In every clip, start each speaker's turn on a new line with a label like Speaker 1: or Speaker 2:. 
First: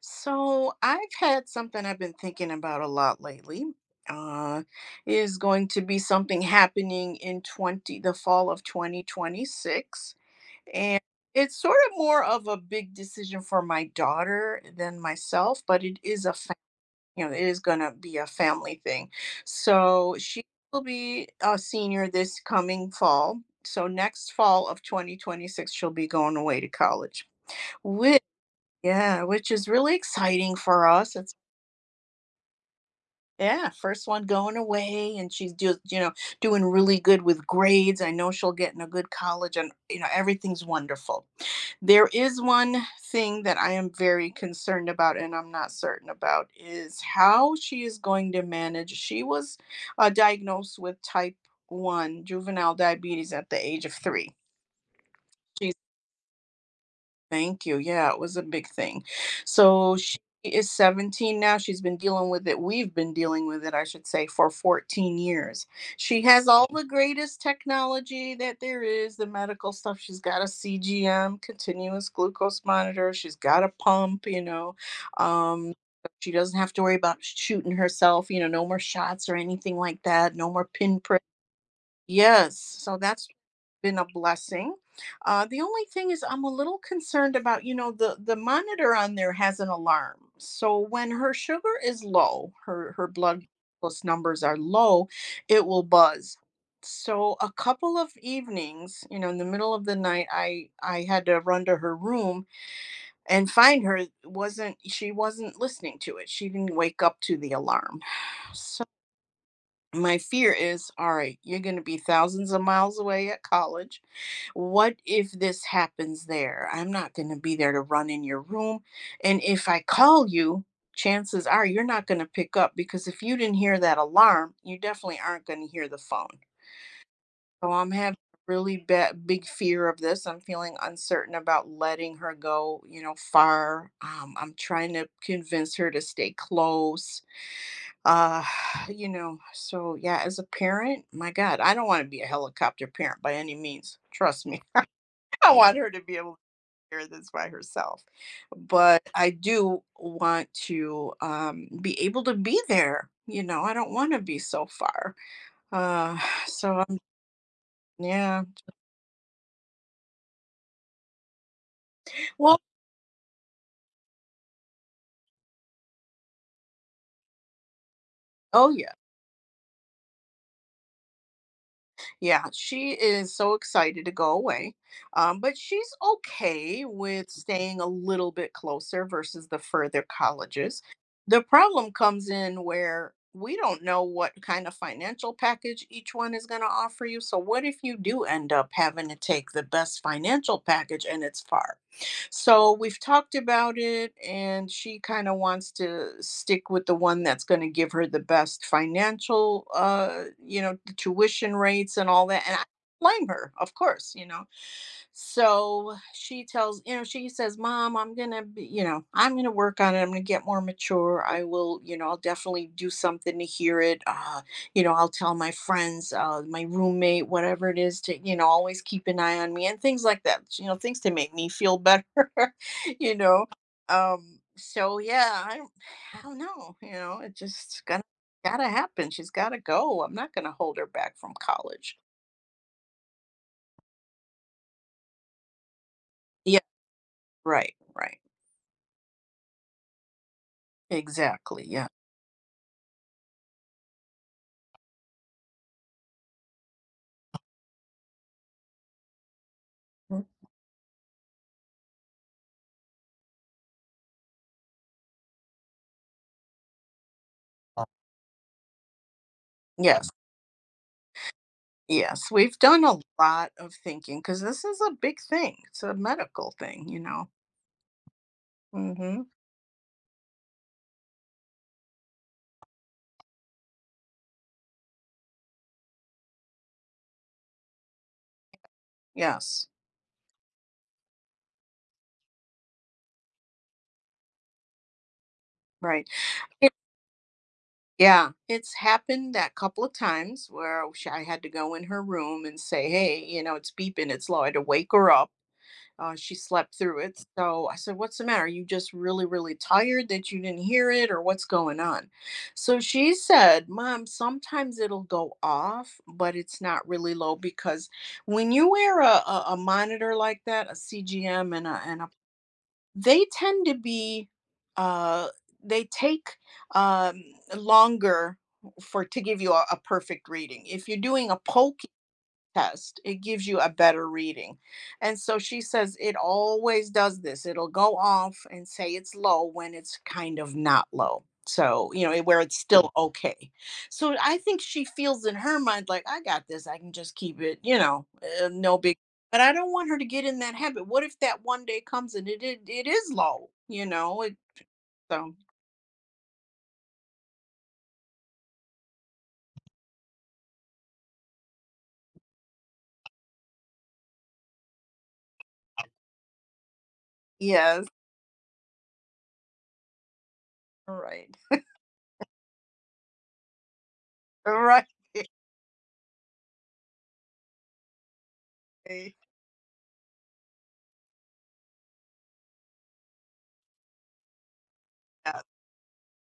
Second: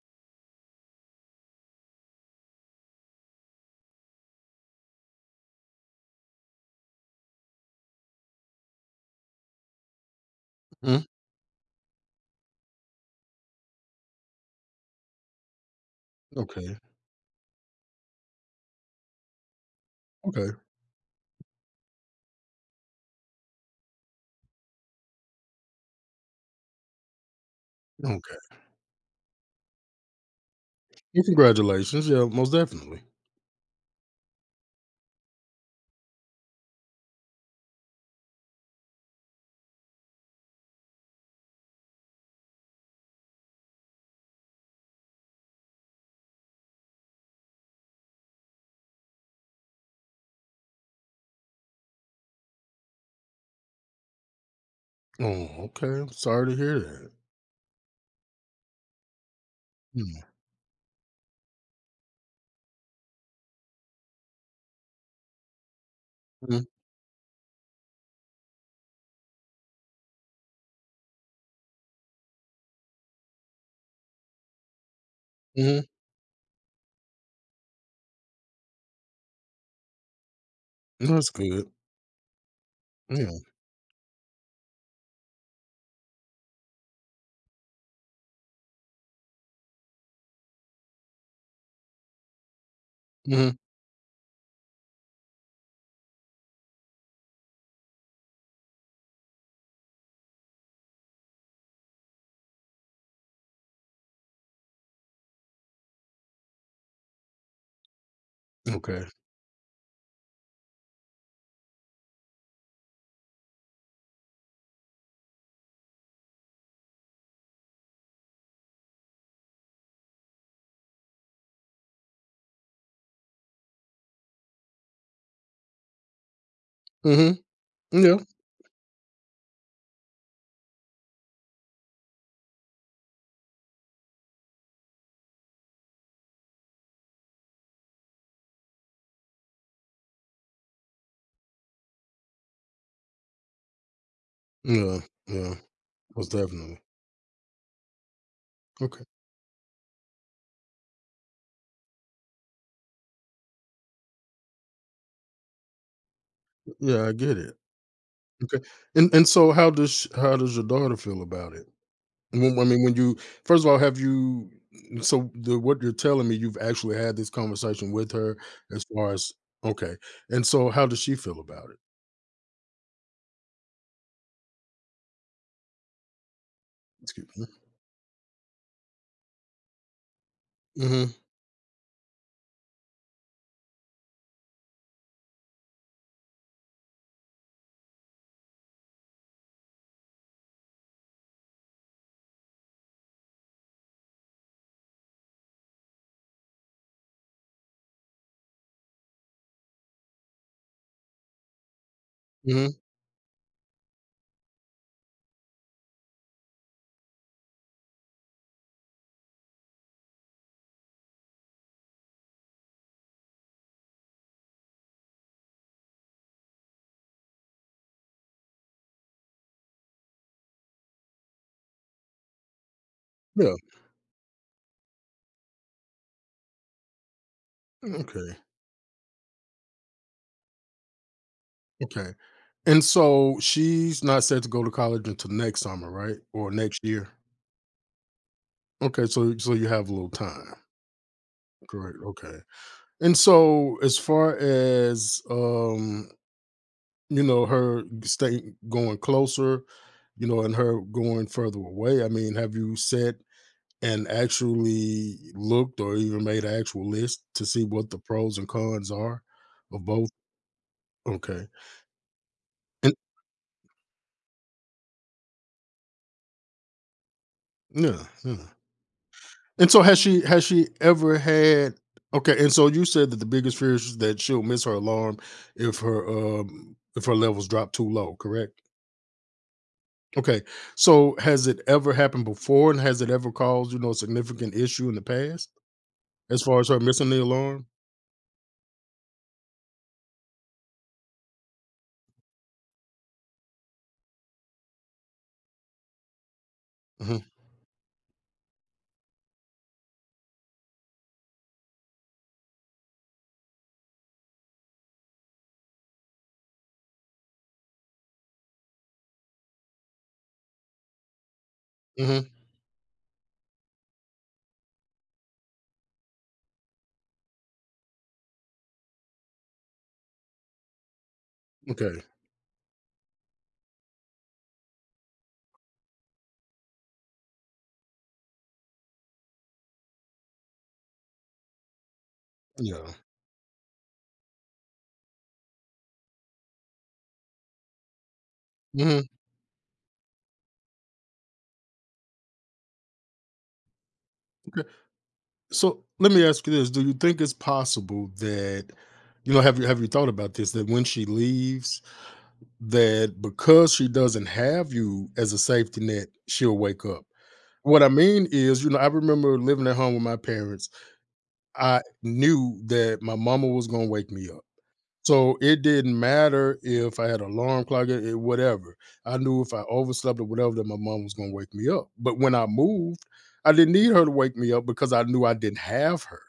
Speaker 1: So I've had something I've been thinking about a lot lately. Uh, is going to be something happening in 20, the fall of 2026. And
Speaker 2: Mm,
Speaker 1: it's sort of more of a big decision for my daughter than myself, but it is a, fa-
Speaker 2: okay,
Speaker 1: you know, it is going to be a family thing. So she
Speaker 2: okay,
Speaker 1: will be a senior this coming fall. So next fall of 2026, she'll be going away to college,
Speaker 2: okay.
Speaker 1: yeah, which is really exciting for us.
Speaker 2: Well,
Speaker 1: It's
Speaker 2: congratulations, yeah, most definitely.
Speaker 1: Yeah, first one going away, and she's just doing really good with grades. I know she'll get in a good college, and everything's wonderful. There is one thing that I am very concerned about, and I'm not certain about is how she is going to manage. She was diagnosed with type 1 juvenile diabetes at the age of three.
Speaker 2: Oh, okay, I'm sorry to hear that.
Speaker 1: Thank you. Yeah, it was a big thing. So she
Speaker 2: Mm,
Speaker 1: is 17 now. She's been dealing with it. We've been dealing with it, I should say, for 14 years. She has
Speaker 2: mhm,
Speaker 1: all the greatest technology that there is, the medical stuff. She's got a CGM, continuous glucose monitor. She's got a pump. Um,
Speaker 2: mhm,
Speaker 1: she doesn't have to worry about shooting herself, no more shots or anything like that, no more pinpricks.
Speaker 2: that's good.
Speaker 1: Yes, so that's
Speaker 2: Yeah,
Speaker 1: been a blessing. The only thing is I'm a little concerned about, the monitor on there has an alarm. So when her sugar is low, her blood
Speaker 2: mhm,
Speaker 1: glucose numbers are low, it will buzz. So a couple of evenings, in the middle of the night, I had to run to her room and find her. Wasn't She wasn't listening to it. She didn't wake up to the alarm.
Speaker 2: okay,
Speaker 1: My fear is, all right, you're going to be thousands of miles away at college. What if this happens there? I'm not going to be there to run in your room. And if I call you, chances are you're not going to pick up, because if you didn't hear that alarm, you definitely aren't going to hear the phone.
Speaker 2: mhm,
Speaker 1: So I'm having
Speaker 2: yeah,
Speaker 1: a really bad, big fear of this. I'm feeling uncertain about letting her go, far. I'm trying to convince her to stay close. uh so yeah, as a parent, my God, I don't want to be a helicopter parent by any means, trust me. I,
Speaker 2: yeah,
Speaker 1: yeah,
Speaker 2: yeah,
Speaker 1: want her to be
Speaker 2: most
Speaker 1: able to
Speaker 2: definitely.
Speaker 1: hear this by herself, but
Speaker 2: Okay,
Speaker 1: I do want to be able to be there. I don't want to be so far. uh so I'm,
Speaker 2: yeah, I get it,
Speaker 1: yeah.
Speaker 2: okay, and so how does your daughter feel about it? When
Speaker 1: Well.
Speaker 2: I mean, when you first of all, have you so the what you're telling me, you've actually had this conversation with her
Speaker 1: Oh,
Speaker 2: as
Speaker 1: yeah.
Speaker 2: far as, okay, and so how does she feel about it?
Speaker 1: Yeah, she is so excited to go away. But she's okay
Speaker 2: Excuse
Speaker 1: with
Speaker 2: me.
Speaker 1: staying a little bit closer versus the further colleges.
Speaker 2: Mhm,
Speaker 1: The problem comes in where we don't know what kind of financial package each one is going to offer you. So, what if you do end up having to take the best financial package and it's far? So we've talked about it, and she kind of wants to stick with the one that's going to give her the best financial, the tuition rates and all that. And I
Speaker 2: mhm.
Speaker 1: blame her, of course. So she tells you know she says, Mom, I'm gonna be you know I'm gonna work on it, I'm gonna get more mature, I will you know I'll definitely do something to hear it. I'll tell my friends, my roommate, whatever it is, to always keep an eye on me and things like that, things to make me feel better. you know
Speaker 2: Yeah.
Speaker 1: so yeah, I don't know, it just gonna
Speaker 2: Okay.
Speaker 1: gotta happen, she's gotta go, I'm not gonna hold her back from college.
Speaker 2: Okay. And so she's not set to go to college until next summer, right? Or
Speaker 1: Yeah.
Speaker 2: next year.
Speaker 1: Right, right.
Speaker 2: Okay. So you have a little time.
Speaker 1: Exactly. Yeah.
Speaker 2: Correct. Okay. And so as far as, you know, her staying going closer, you know, and her going further away, I mean, have you set and actually looked or even made an actual list to see what the pros and cons are of
Speaker 1: Yes,
Speaker 2: both? Okay.
Speaker 1: yes. We've done
Speaker 2: And
Speaker 1: a lot of thinking because this is a big thing. It's a medical thing.
Speaker 2: yeah, yeah.
Speaker 1: Hmm.
Speaker 2: And so has she ever had okay, and so you said that the biggest fear is that she'll miss her alarm if her levels drop too low, correct?
Speaker 1: Yes,
Speaker 2: Okay. So has it ever happened before and has it ever caused, you know, a significant issue in the past
Speaker 1: right.
Speaker 2: as far as
Speaker 1: It-
Speaker 2: her missing the alarm?
Speaker 1: yeah, it's happened that couple of times where I had to go in her room and say, hey, it's beeping, it's low. I had to wake her up. She slept through it.
Speaker 2: Hmm,
Speaker 1: So I said, what's the matter? Are you just really, really tired that you didn't hear it, or what's going on? So she said, Mom, sometimes it'll go off, but it's not really low because when you wear a monitor like that, a CGM and a
Speaker 2: hmm.
Speaker 1: they tend to be, uh, they take, um, longer for to give you a perfect reading. If you're doing a poke
Speaker 2: Okay.
Speaker 1: test. It gives you a better reading. And so she says it always does this. It'll go off and say it's low when it's kind of not low. So, where it's still
Speaker 2: Yeah.
Speaker 1: okay. So I think she feels in her mind, like, I got this. I can just keep it, no big.
Speaker 2: Hmm.
Speaker 1: But I don't want her to get in that habit. What if that one day comes and it is low, you know?
Speaker 2: Okay.
Speaker 1: So,
Speaker 2: So let me ask you this. Do you think it's possible that you know, have you thought about this? That when she leaves, that because she doesn't have you as a safety net, she'll wake up. What
Speaker 1: yes.
Speaker 2: I mean is, you know, I remember living at home with my parents.
Speaker 1: All right.
Speaker 2: I knew that my mama was going to wake me up.
Speaker 1: All right.
Speaker 2: So it didn't matter if I had an alarm clock or whatever. I knew if I overslept or whatever that my mom was going to wake me up. But when I moved, I didn't need her to wake me up because I knew I
Speaker 1: Yeah.
Speaker 2: didn't have her,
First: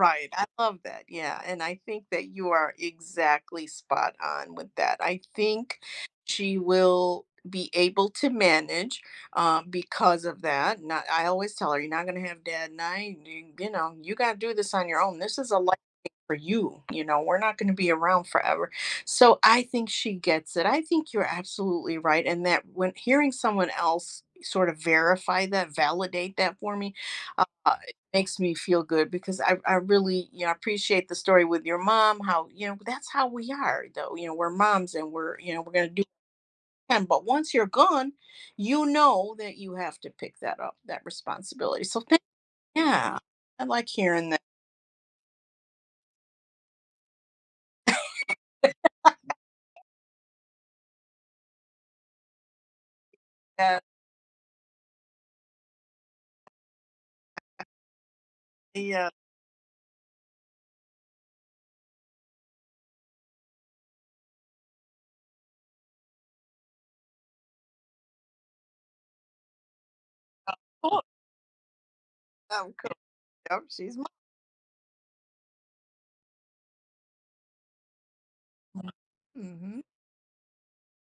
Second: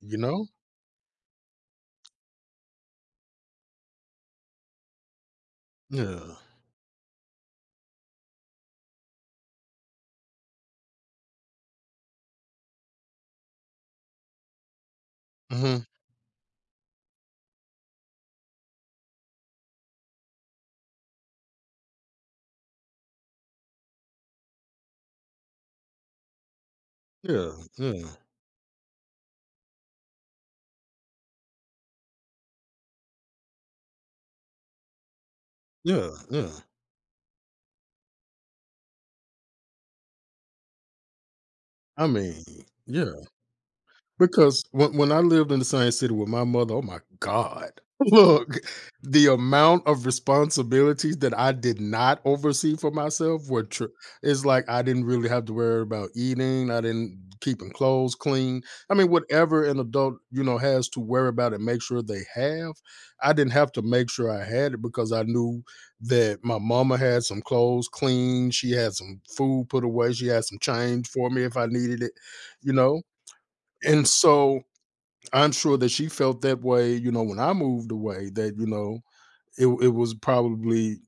Speaker 2: you
Speaker 1: I
Speaker 2: know?
Speaker 1: love that. Yeah. And I think that you are exactly spot on with that. I think
Speaker 2: Yeah.
Speaker 1: she will be able to manage, because of that. Not, I always tell her, you're not going to have dad and I, you got to do this on your own. This is a life
Speaker 2: Hmm.
Speaker 1: for you. We're not going to be around forever. So I think she gets it. I think you're absolutely right. And that when hearing someone else sort of verify that, validate that for me,
Speaker 2: Yeah.
Speaker 1: it
Speaker 2: Yeah.
Speaker 1: makes me feel good because I really, appreciate the story with your mom, how, that's how we are though. We're moms and we're going to do
Speaker 2: Yeah.
Speaker 1: what
Speaker 2: Yeah.
Speaker 1: we can. But once you're gone, you know that you have to pick that up, that responsibility.
Speaker 2: I mean, yeah.
Speaker 1: Yeah, I like hearing that.
Speaker 2: Because when I lived in the same city with my mother, oh my god. Look, the amount of responsibilities that I did not oversee for myself were
Speaker 1: Yeah.
Speaker 2: tr it's like I didn't really have to worry about eating, I didn't keeping clothes clean. I
Speaker 1: Yeah.
Speaker 2: mean, whatever an adult, you know, has to worry about and make sure they have, I didn't have to make sure I had it because I knew that my mama had some clothes clean, she had some food put away, she had some change for me if I needed it,
Speaker 1: Oh,
Speaker 2: you know?
Speaker 1: yep. she's mm
Speaker 2: And so, I'm sure that she felt that way, you know, when I moved away, that, you know, it
Speaker 1: Hmm.
Speaker 2: it was probably,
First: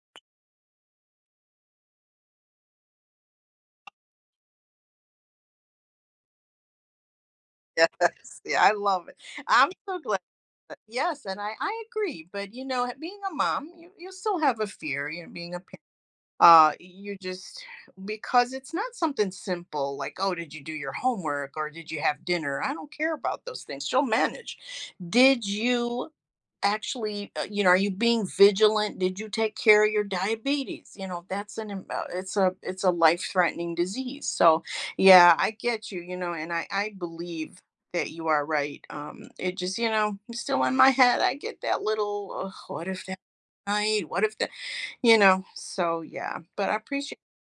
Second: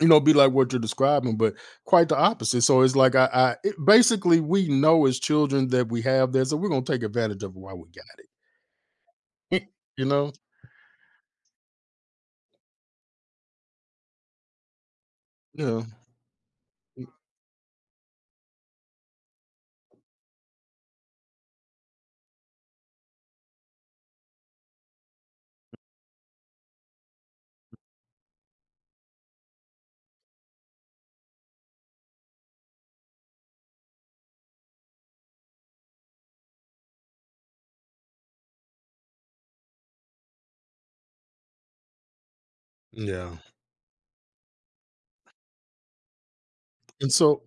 Speaker 2: you know, be like what you're describing, but quite the opposite. So it's like I it basically, we know as children that we have that, so we're gonna take advantage of it while we got
Speaker 1: Yes, yeah, I love it.
Speaker 2: it.
Speaker 1: I'm so
Speaker 2: You
Speaker 1: glad.
Speaker 2: know?
Speaker 1: That, yes, and I agree. But, being a mom, you still have a fear. Being a parent.
Speaker 2: Yeah. Mm,
Speaker 1: You just because it's not something simple like, oh, did you do your homework or did you have dinner? I don't care about those things. She'll manage. Did you actually you know Are you being vigilant? Did you take care of your diabetes? That's an it's a life threatening disease, so yeah, I get you you know and I believe that you are right. It just still in my head, I get that little, Ugh, what if that
Speaker 2: yeah.
Speaker 1: night, what if that you know, so, yeah, but I
Speaker 2: And
Speaker 1: appreciate.
Speaker 2: so,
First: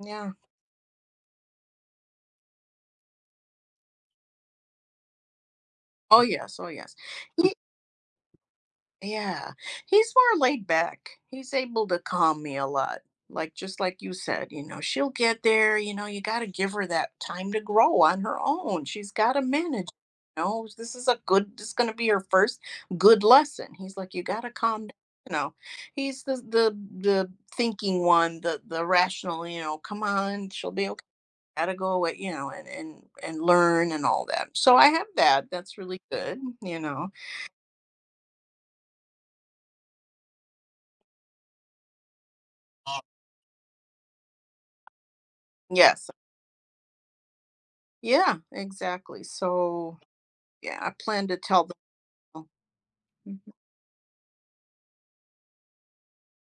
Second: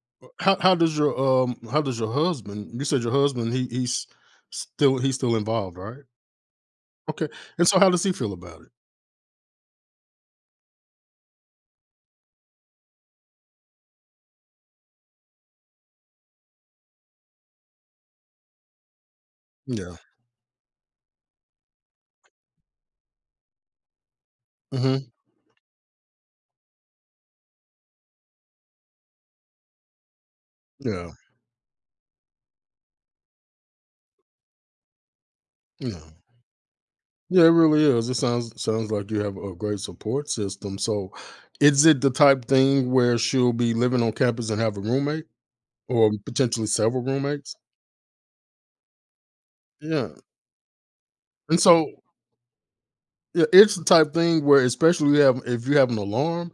Speaker 1: Yeah.
Speaker 2: how does your husband, you said your husband, he's still involved, right?
Speaker 1: Oh yes, oh yes.
Speaker 2: Okay.
Speaker 1: He
Speaker 2: And so how does he feel about it?
Speaker 1: Yeah, he's more laid back. He's able to calm me a lot. Like just like you said, she'll get there, you got to give her that time to grow on her own. She's got to manage.
Speaker 2: Yeah.
Speaker 1: This is going to be her first good lesson. He's like you got to calm down.
Speaker 2: Mhm.
Speaker 1: You know, he's the thinking one, the rational. Come on, she'll be okay,
Speaker 2: Yeah.
Speaker 1: got to go away, and learn and all that. So I have that. That's really
Speaker 2: Yeah.
Speaker 1: good.
Speaker 2: Yeah, it really is. It sounds like you have a great support system. So, is it the type thing where she'll be living on campus and have a roommate,
Speaker 1: Yes.
Speaker 2: or potentially several roommates?
Speaker 1: Yeah, exactly. So
Speaker 2: Yeah,
Speaker 1: yeah, I plan to
Speaker 2: and
Speaker 1: tell them.
Speaker 2: so
Speaker 1: All.
Speaker 2: yeah,
Speaker 1: Mhm,
Speaker 2: it's the type thing where, especially you have if you have an alarm,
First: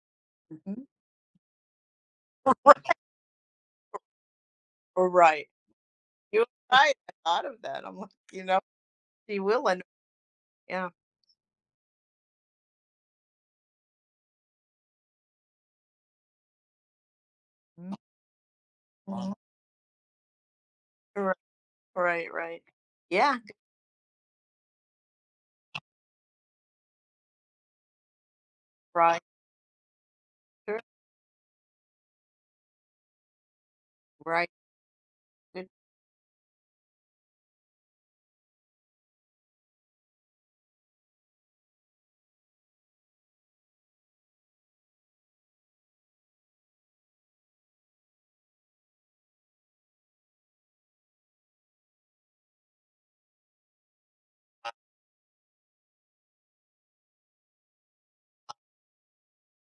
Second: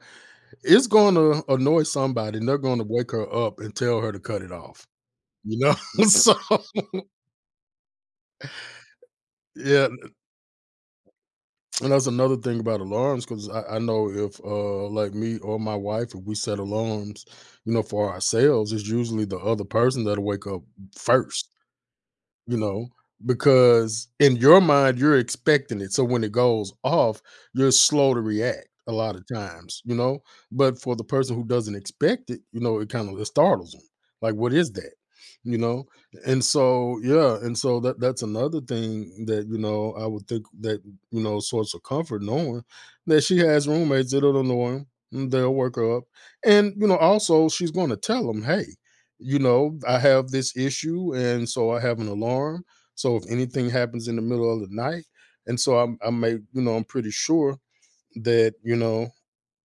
Speaker 1: mhm.
Speaker 2: it's going to annoy somebody, and they're going to
Speaker 1: Right.
Speaker 2: wake her up and tell her to cut it off.
Speaker 1: All right.
Speaker 2: You know, so
Speaker 1: You were right. I thought of that. I'm like, she will. And
Speaker 2: yeah.
Speaker 1: yeah.
Speaker 2: And that's another thing about alarms, 'cause I know if, like me or my wife, if we set alarms, you know,
Speaker 1: Mhm,
Speaker 2: for ourselves, it's usually
Speaker 1: mhm.
Speaker 2: the other person that'll wake up
Speaker 1: Right.
Speaker 2: first,
Speaker 1: Right.
Speaker 2: you
Speaker 1: Right.
Speaker 2: know,
Speaker 1: Yeah.
Speaker 2: because in your mind you're expecting it, so when it goes off you're slow to react a lot
Speaker 1: Right.
Speaker 2: of times, you know. But
Speaker 1: Sure.
Speaker 2: for the person who doesn't expect it, you know, it kind of startles them, like
Speaker 1: Right.
Speaker 2: what is that, you
Speaker 1: Good.
Speaker 2: know? And so yeah, and so that's another thing, that you know I would think that you know source of comfort, knowing that she has roommates that don't know him, they'll work her up. And you know, also she's going to tell them, hey, you know, I have this issue, and so I have an alarm. So if anything happens in the middle of the night, and so I'm, I may, you know, I'm pretty sure that you know,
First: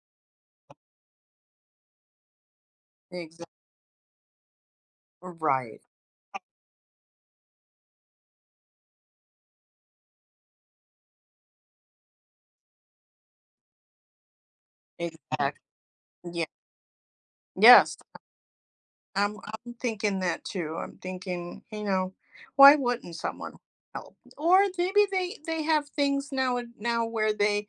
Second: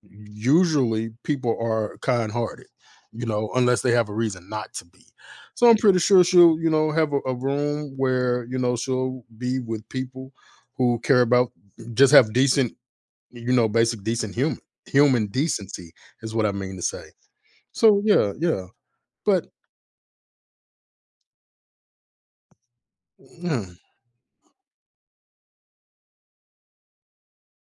Speaker 2: usually people are kind-hearted, you
Speaker 1: Exactly.
Speaker 2: know, unless they have a reason not to be. So I'm
Speaker 1: Right.
Speaker 2: pretty sure she'll, you know, have a room where you know she'll be with people who care about, just have decent, you know, basic decent human
Speaker 1: Exactly.
Speaker 2: decency is
Speaker 1: Yeah.
Speaker 2: what I mean to say.
Speaker 1: Yes.
Speaker 2: So yeah, yeah,
Speaker 1: I'm
Speaker 2: but.
Speaker 1: I'm thinking that too. I'm thinking, why wouldn't someone
Speaker 2: Yeah,
Speaker 1: help? Or maybe they have things now where they,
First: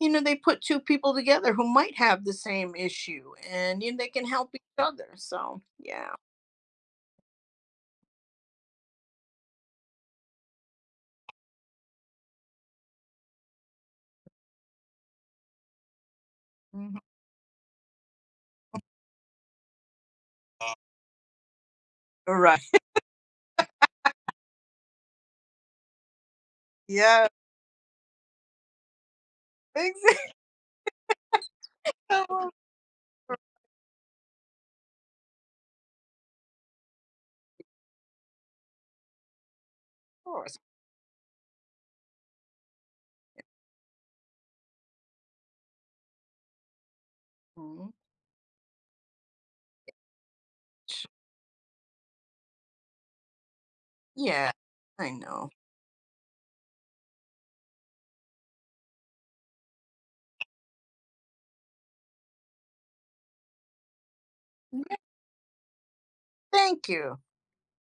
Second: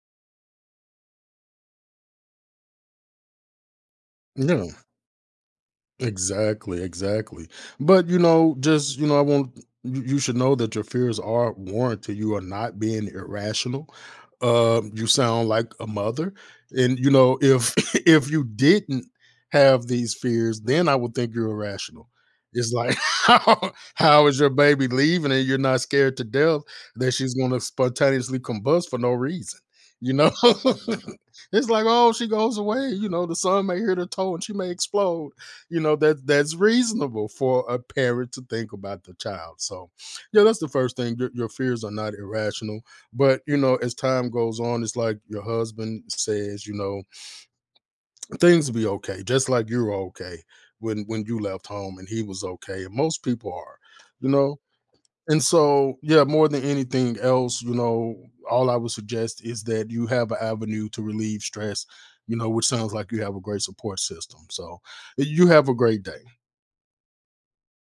Speaker 1: you know, they put two people together who might have the same issue, and they can help each
Speaker 2: yeah.
Speaker 1: other. So, yeah.
Speaker 2: Exactly, exactly. But you know, just you know, I want you should know that your fears are warranted. You are not being irrational. You sound like a mother,
Speaker 1: Mhm.
Speaker 2: and you know, if if you didn't have these fears, then I would think you're irrational.
Speaker 1: Right.
Speaker 2: It's like how is your baby leaving and you're not scared to death that
Speaker 1: Yeah.
Speaker 2: she's going to spontaneously combust for no reason? You know,
Speaker 1: Exactly.
Speaker 2: it's like, oh, she
Speaker 1: Of
Speaker 2: goes away. You know, the sun may hit her toe and she may explode, you know that that's reasonable for a parent to think about the child. So yeah,
Speaker 1: course.
Speaker 2: that's the first thing, your fears are not irrational. But you know, as time goes on, it's like your husband says, you know,
Speaker 1: Mhm.
Speaker 2: things will be okay, just like you're okay when you left home, and he was okay and most people are, you
Speaker 1: Yeah,
Speaker 2: know.
Speaker 1: I
Speaker 2: And
Speaker 1: know.
Speaker 2: so yeah, more than anything else, you know, all I would suggest is that you have an avenue to relieve stress, you know, which sounds like you have a great support system. So
Speaker 1: Yeah,
Speaker 2: you have a great day.
Speaker 1: thank you.